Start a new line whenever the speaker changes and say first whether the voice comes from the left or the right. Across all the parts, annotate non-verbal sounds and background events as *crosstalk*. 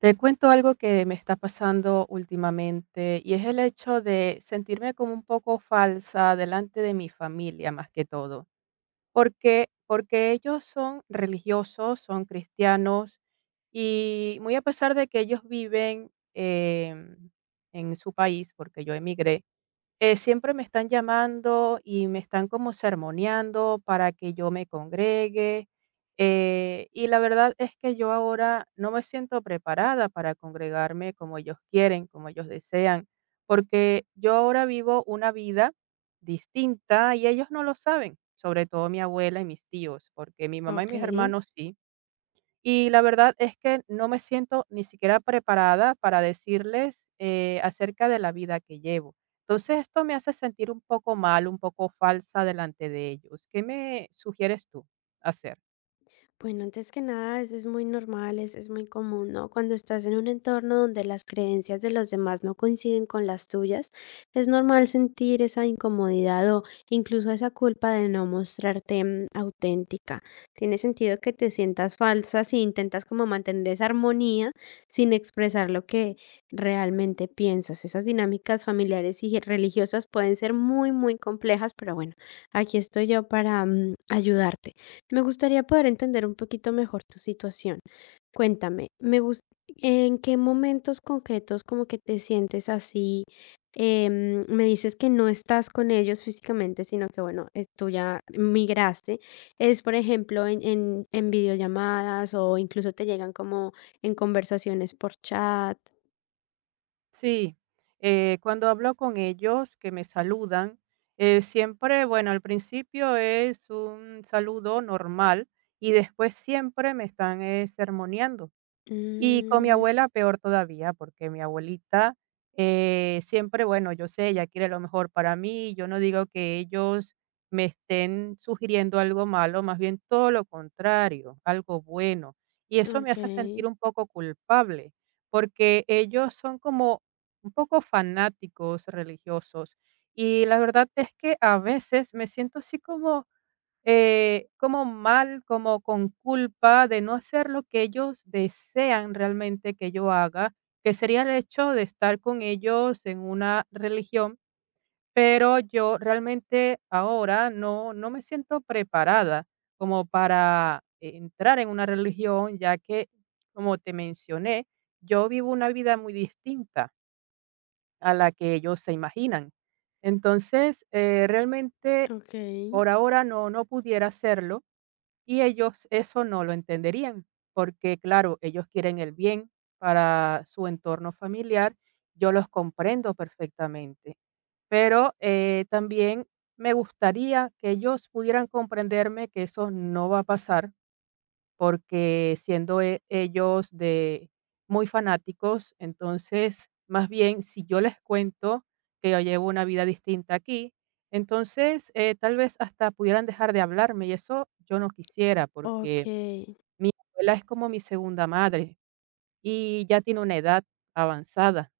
right: Te cuento algo que me está pasando últimamente y es el hecho de sentirme como un poco falsa delante de mi familia más que todo, porque ellos son religiosos, son cristianos y muy a pesar de que ellos viven em, en su país, porque yo emigré. Siempre me están llamando y me están como sermoneando para que yo me congregue. Y la verdad es que yo ahora no me siento preparada para congregarme como ellos quieren, como ellos desean, porque yo ahora vivo una vida distinta y ellos no lo saben, sobre todo mi abuela y mis tíos, porque mi mamá y
left: Ok,
right: mis hermanos sí, y la verdad es que no me siento ni siquiera preparada para decirles, acerca de la vida que llevo. Entonces, esto me hace sentir un poco mal, un poco falsa delante de ellos. ¿Qué me sugieres tú hacer?
left: bueno, antes que nada es muy normal, es muy común, ¿no? Cuando estás en un entorno donde las creencias de los demás no coinciden con las tuyas, es normal sentir esa incomodidad o incluso esa culpa de no mostrarte auténtica. Tiene sentido que te sientas falsa si intentas como mantener esa armonía sin expresar lo que realmente piensas. Esas dinámicas familiares y religiosas pueden ser muy, muy complejas, pero bueno, aquí estoy yo para ayudarte. Me gustaría poder entender un poquito mejor tu situación. Cuéntame, ¿en qué momentos concretos como que te sientes así? Me dices que no estás con ellos físicamente, sino que bueno, tú ya migraste. Es, por ejemplo, en videollamadas o incluso te llegan como en conversaciones por chat.
right: Sí, cuando hablo con ellos, que me saludan, siempre, bueno, al principio es un saludo normal y después siempre me están, sermoneando. Y con mi
left: Mm,
right: abuela peor todavía, porque mi abuelita, siempre, bueno, yo sé, ella quiere lo mejor para mí, yo no digo que ellos me estén sugiriendo algo malo, más bien todo lo contrario, algo bueno. Y eso me
left: ok,
right: hace sentir un poco culpable, porque ellos son como un poco fanáticos religiosos. Y la verdad es que a veces me siento así como mal, como con culpa de no hacer lo que ellos desean realmente que yo haga, que sería el hecho de estar con ellos en una religión, pero yo realmente ahora no me siento preparada como para entrar en una religión, ya que, como te mencioné, yo vivo una vida muy distinta a la que ellos se imaginan. Entonces, realmente
left: ok,
right: por ahora no pudiera hacerlo y ellos eso no lo entenderían, porque claro, ellos quieren el bien para su entorno familiar, yo los comprendo perfectamente, pero también me gustaría que ellos pudieran comprenderme que eso no va a pasar porque siendo e ellos de muy fanáticos, entonces, más bien, si yo les cuento que yo llevo una vida distinta aquí, entonces, tal vez hasta pudieran dejar de hablarme, y eso yo no quisiera,
left: ok.
right: porque mi abuela es como mi segunda madre y ya tiene una edad avanzada.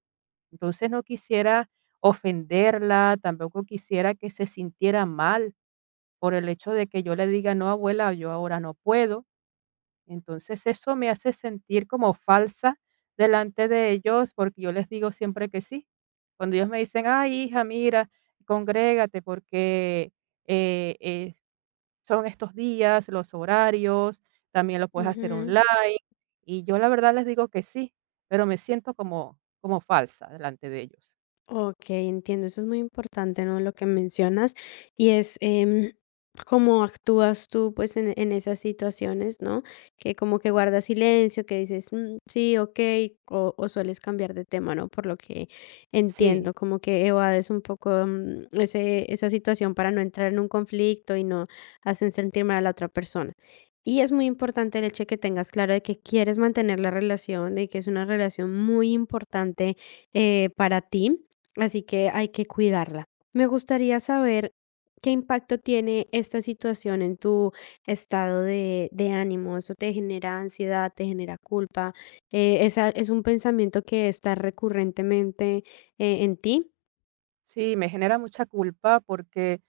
right: Entonces, no quisiera ofenderla, tampoco quisiera que se sintiera mal por el hecho de que yo le diga: "No, abuela, yo ahora no puedo". Entonces, eso me hace sentir como falsa delante de ellos, porque yo les digo siempre que sí. Cuando ellos me dicen: "Ay, hija, mira, congrégate porque, es son estos días, los horarios, también lo puedes hacer
left: Ujú.
right: online", y yo la verdad les digo que sí, pero me siento como falsa delante de ellos.
left: Ok, entiendo, eso es muy importante, ¿no? Lo que mencionas y es cómo actúas tú pues en esas situaciones, ¿no? Que como que guardas silencio, que dices, "Mm, sí, ok", o sueles cambiar de tema, ¿no? Por lo que
right: Sí.
left: entiendo, como que evades un poco esa situación para no entrar en un conflicto y no hacen sentir mal a la otra persona. Y es muy importante el hecho de que tengas claro de que quieres mantener la relación, de que es una relación muy importante para ti. Así que hay que cuidarla. Me gustaría saber qué impacto tiene esta situación en tu estado de ánimo. ¿Eso te genera ansiedad, te genera culpa? ¿Es un pensamiento que está recurrentemente en ti?
right: Sí, me genera mucha culpa porque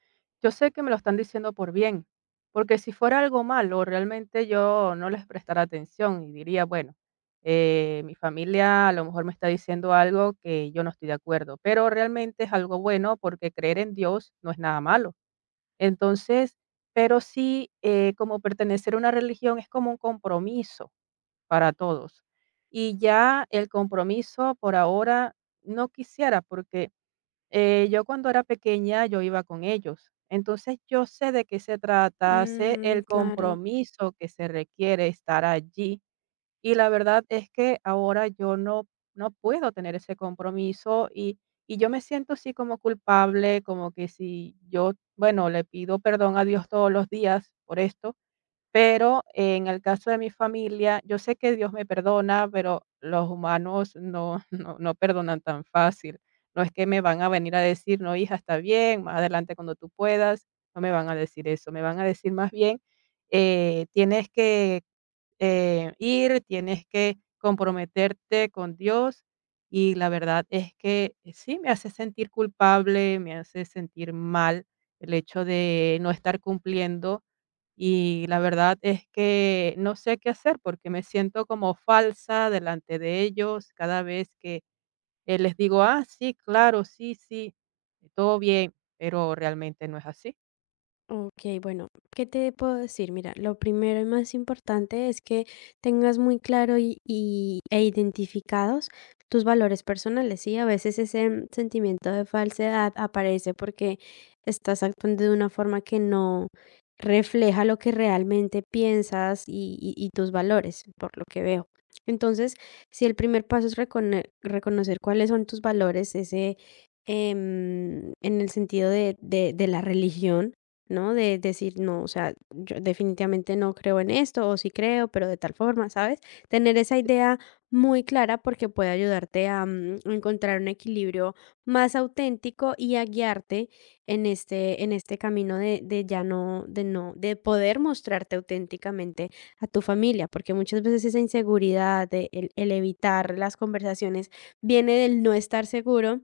right: yo sé que me lo están diciendo por bien, porque si fuera algo malo, realmente yo no les prestara atención y diría, bueno, mi familia a lo mejor me está diciendo algo que yo no estoy de acuerdo, pero realmente es algo bueno porque creer en Dios no es nada malo. Entonces, pero sí, como pertenecer a una religión es como un compromiso para todos. Y ya el compromiso por ahora no quisiera porque yo cuando era pequeña, yo iba con ellos. Entonces, yo sé de qué se trata, sé
left: Mm,
right: el
left: claro.
right: compromiso que se requiere estar allí. Y la verdad es que ahora yo no puedo tener ese compromiso y yo me siento así como culpable, como que si yo, bueno, le pido perdón a Dios todos los días por esto, pero en el caso de mi familia, yo sé que Dios me perdona, pero los humanos no, *laughs* no perdonan tan fácil. No es que me van a venir a decir, no, hija, está bien, más adelante cuando tú puedas, no me van a decir eso, me van a decir más bien, tienes que ir, tienes que comprometerte con Dios. Y la verdad es que sí, me hace sentir culpable, me hace sentir mal el hecho de no estar cumpliendo. Y la verdad es que no sé qué hacer porque me siento como falsa delante de ellos cada vez que les digo, ah, sí, claro, sí, sí, todo bien, pero realmente no es así.
left: Ok, bueno, ¿qué te puedo decir? Mira, lo primero y más importante es que tengas muy claro e identificados tus valores personales, ¿sí? A veces ese sentimiento de falsedad aparece porque estás actuando de una forma que no refleja lo que realmente piensas y tus valores, por lo que veo. Entonces, si el primer paso es reconocer cuáles son tus valores, ese en el sentido de, de la religión, ¿no? De decir, no, o sea, yo definitivamente no creo en esto, o sí creo, pero de tal forma, ¿sabes? Tener esa idea muy clara porque puede ayudarte a encontrar un equilibrio más auténtico y a guiarte en este camino de ya no, de no, de poder mostrarte auténticamente a tu familia, porque muchas veces esa inseguridad, de el evitar las conversaciones, viene del no estar seguro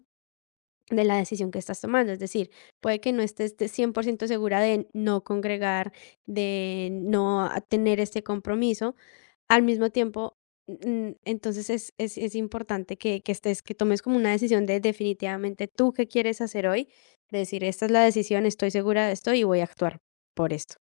left: de la decisión que estás tomando. Es decir, puede que no estés de 100% segura de no congregar, de no a- tener este compromiso. Al mismo tiempo, entonces es importante que estés, que tomes como una decisión de definitivamente tú qué quieres hacer hoy. De Decir, esta es la decisión, estoy segura de esto y voy a actuar por esto.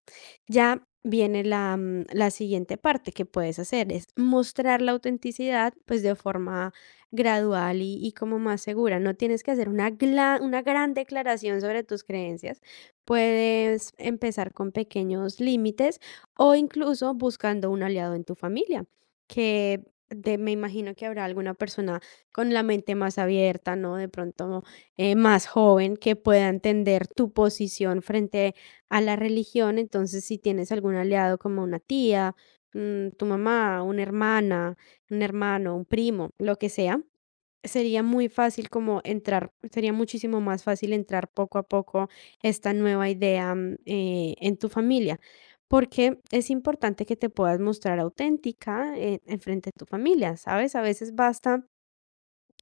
left: Ya viene la, la siguiente parte que puedes hacer, es mostrar la autenticidad pues de forma gradual y como más segura. No tienes que hacer una, una gran declaración sobre tus creencias. Puedes empezar con pequeños límites o incluso buscando un aliado en tu familia, que me imagino que habrá alguna persona con la mente más abierta, ¿no? De pronto más joven que pueda entender tu posición frente a la religión. Entonces, si tienes algún aliado como una tía, tu mamá, una hermana, un hermano, un primo, lo que sea, sería muy fácil como entrar, sería muchísimo más fácil entrar poco a poco esta nueva idea en tu familia, porque es importante que te puedas mostrar auténtica en frente de tu familia, ¿sabes? A veces basta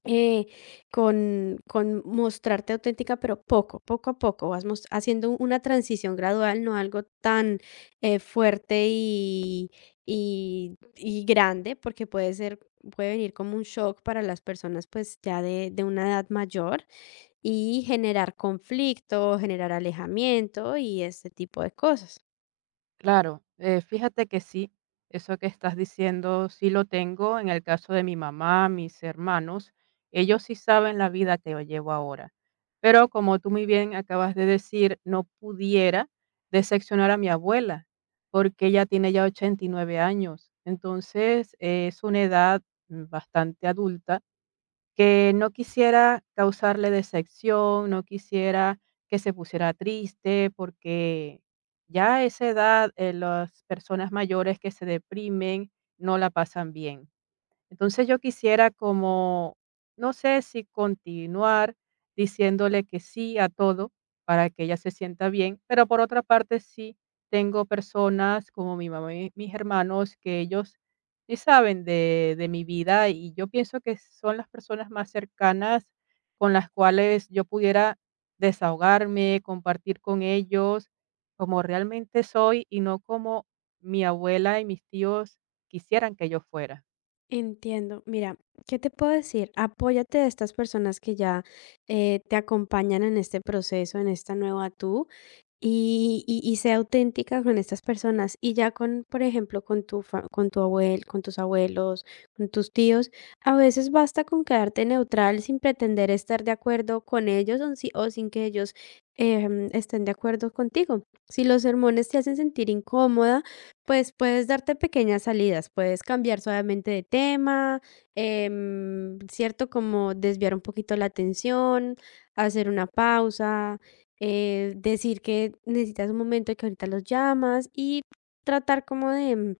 left: eh, con mostrarte auténtica, pero poco, poco a poco, vas haciendo una transición gradual, no algo tan fuerte y grande, porque puede ser, puede venir como un shock para las personas pues ya de una edad mayor y generar conflicto, generar alejamiento y este tipo de cosas.
right: Claro, fíjate que sí, eso que estás diciendo sí lo tengo en el caso de mi mamá, mis hermanos, ellos sí saben la vida que yo llevo ahora, pero como tú muy bien acabas de decir, no pudiera decepcionar a mi abuela, porque ella tiene ya 89 años, entonces es una edad bastante adulta que no quisiera causarle decepción, no quisiera que se pusiera triste, porque ya a esa edad, las personas mayores que se deprimen no la pasan bien. Entonces yo quisiera no sé si continuar diciéndole que sí a todo para que ella se sienta bien, pero por otra parte sí tengo personas como mi mamá y mis hermanos que ellos sí saben de mi vida y yo pienso que son las personas más cercanas con las cuales yo pudiera desahogarme, compartir con ellos como realmente soy y no como mi abuela y mis tíos quisieran que yo fuera.
left: Entiendo. Mira, ¿qué te puedo decir? Apóyate de estas personas que ya te acompañan en este proceso, en esta nueva tú. Y sé auténtica con estas personas, y ya con, por ejemplo, con tu fa con tu abuel con tus abuelos, con tus tíos, a veces basta con quedarte neutral sin pretender estar de acuerdo con ellos, o sin que ellos, estén de acuerdo contigo. Si los sermones te hacen sentir incómoda, pues puedes darte pequeñas salidas, puedes cambiar suavemente de tema, ¿cierto? Como desviar un poquito la atención, hacer una pausa decir que necesitas un momento y que ahorita los llamas y tratar como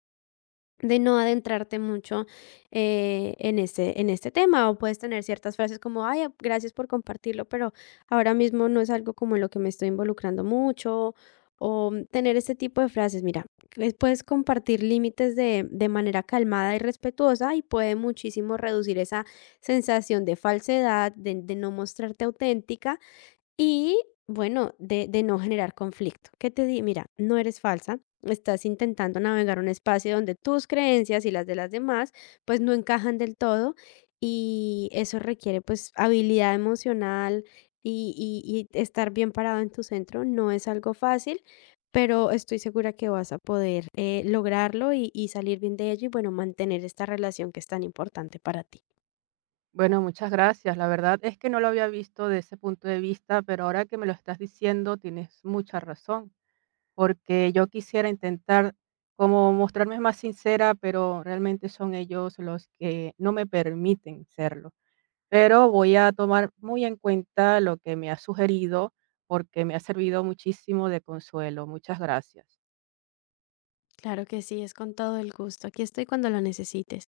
left: de no adentrarte mucho en este tema. O puedes tener ciertas frases como, ay, gracias por compartirlo, pero ahora mismo no es algo como en lo que me estoy involucrando mucho. O tener este tipo de frases, mira, puedes compartir límites de manera calmada y respetuosa y puede muchísimo reducir esa sensación de falsedad, de no mostrarte auténtica y bueno, de no generar conflicto. ¿Qué te di? Mira, no eres falsa, estás intentando navegar un espacio donde tus creencias y las de las demás, pues no encajan del todo y eso requiere pues habilidad emocional y estar bien parado en tu centro. No es algo fácil, pero estoy segura que vas a poder, lograrlo y salir bien de ello y bueno, mantener esta relación que es tan importante para ti.
right: Bueno, muchas gracias. La verdad es que no lo había visto de ese punto de vista, pero ahora que me lo estás diciendo, tienes mucha razón, porque yo quisiera intentar como mostrarme más sincera, pero realmente son ellos los que no me permiten serlo. Pero voy a tomar muy en cuenta lo que me has sugerido, porque me ha servido muchísimo de consuelo. Muchas gracias.
left: Claro que sí, es con todo el gusto. Aquí estoy cuando lo necesites.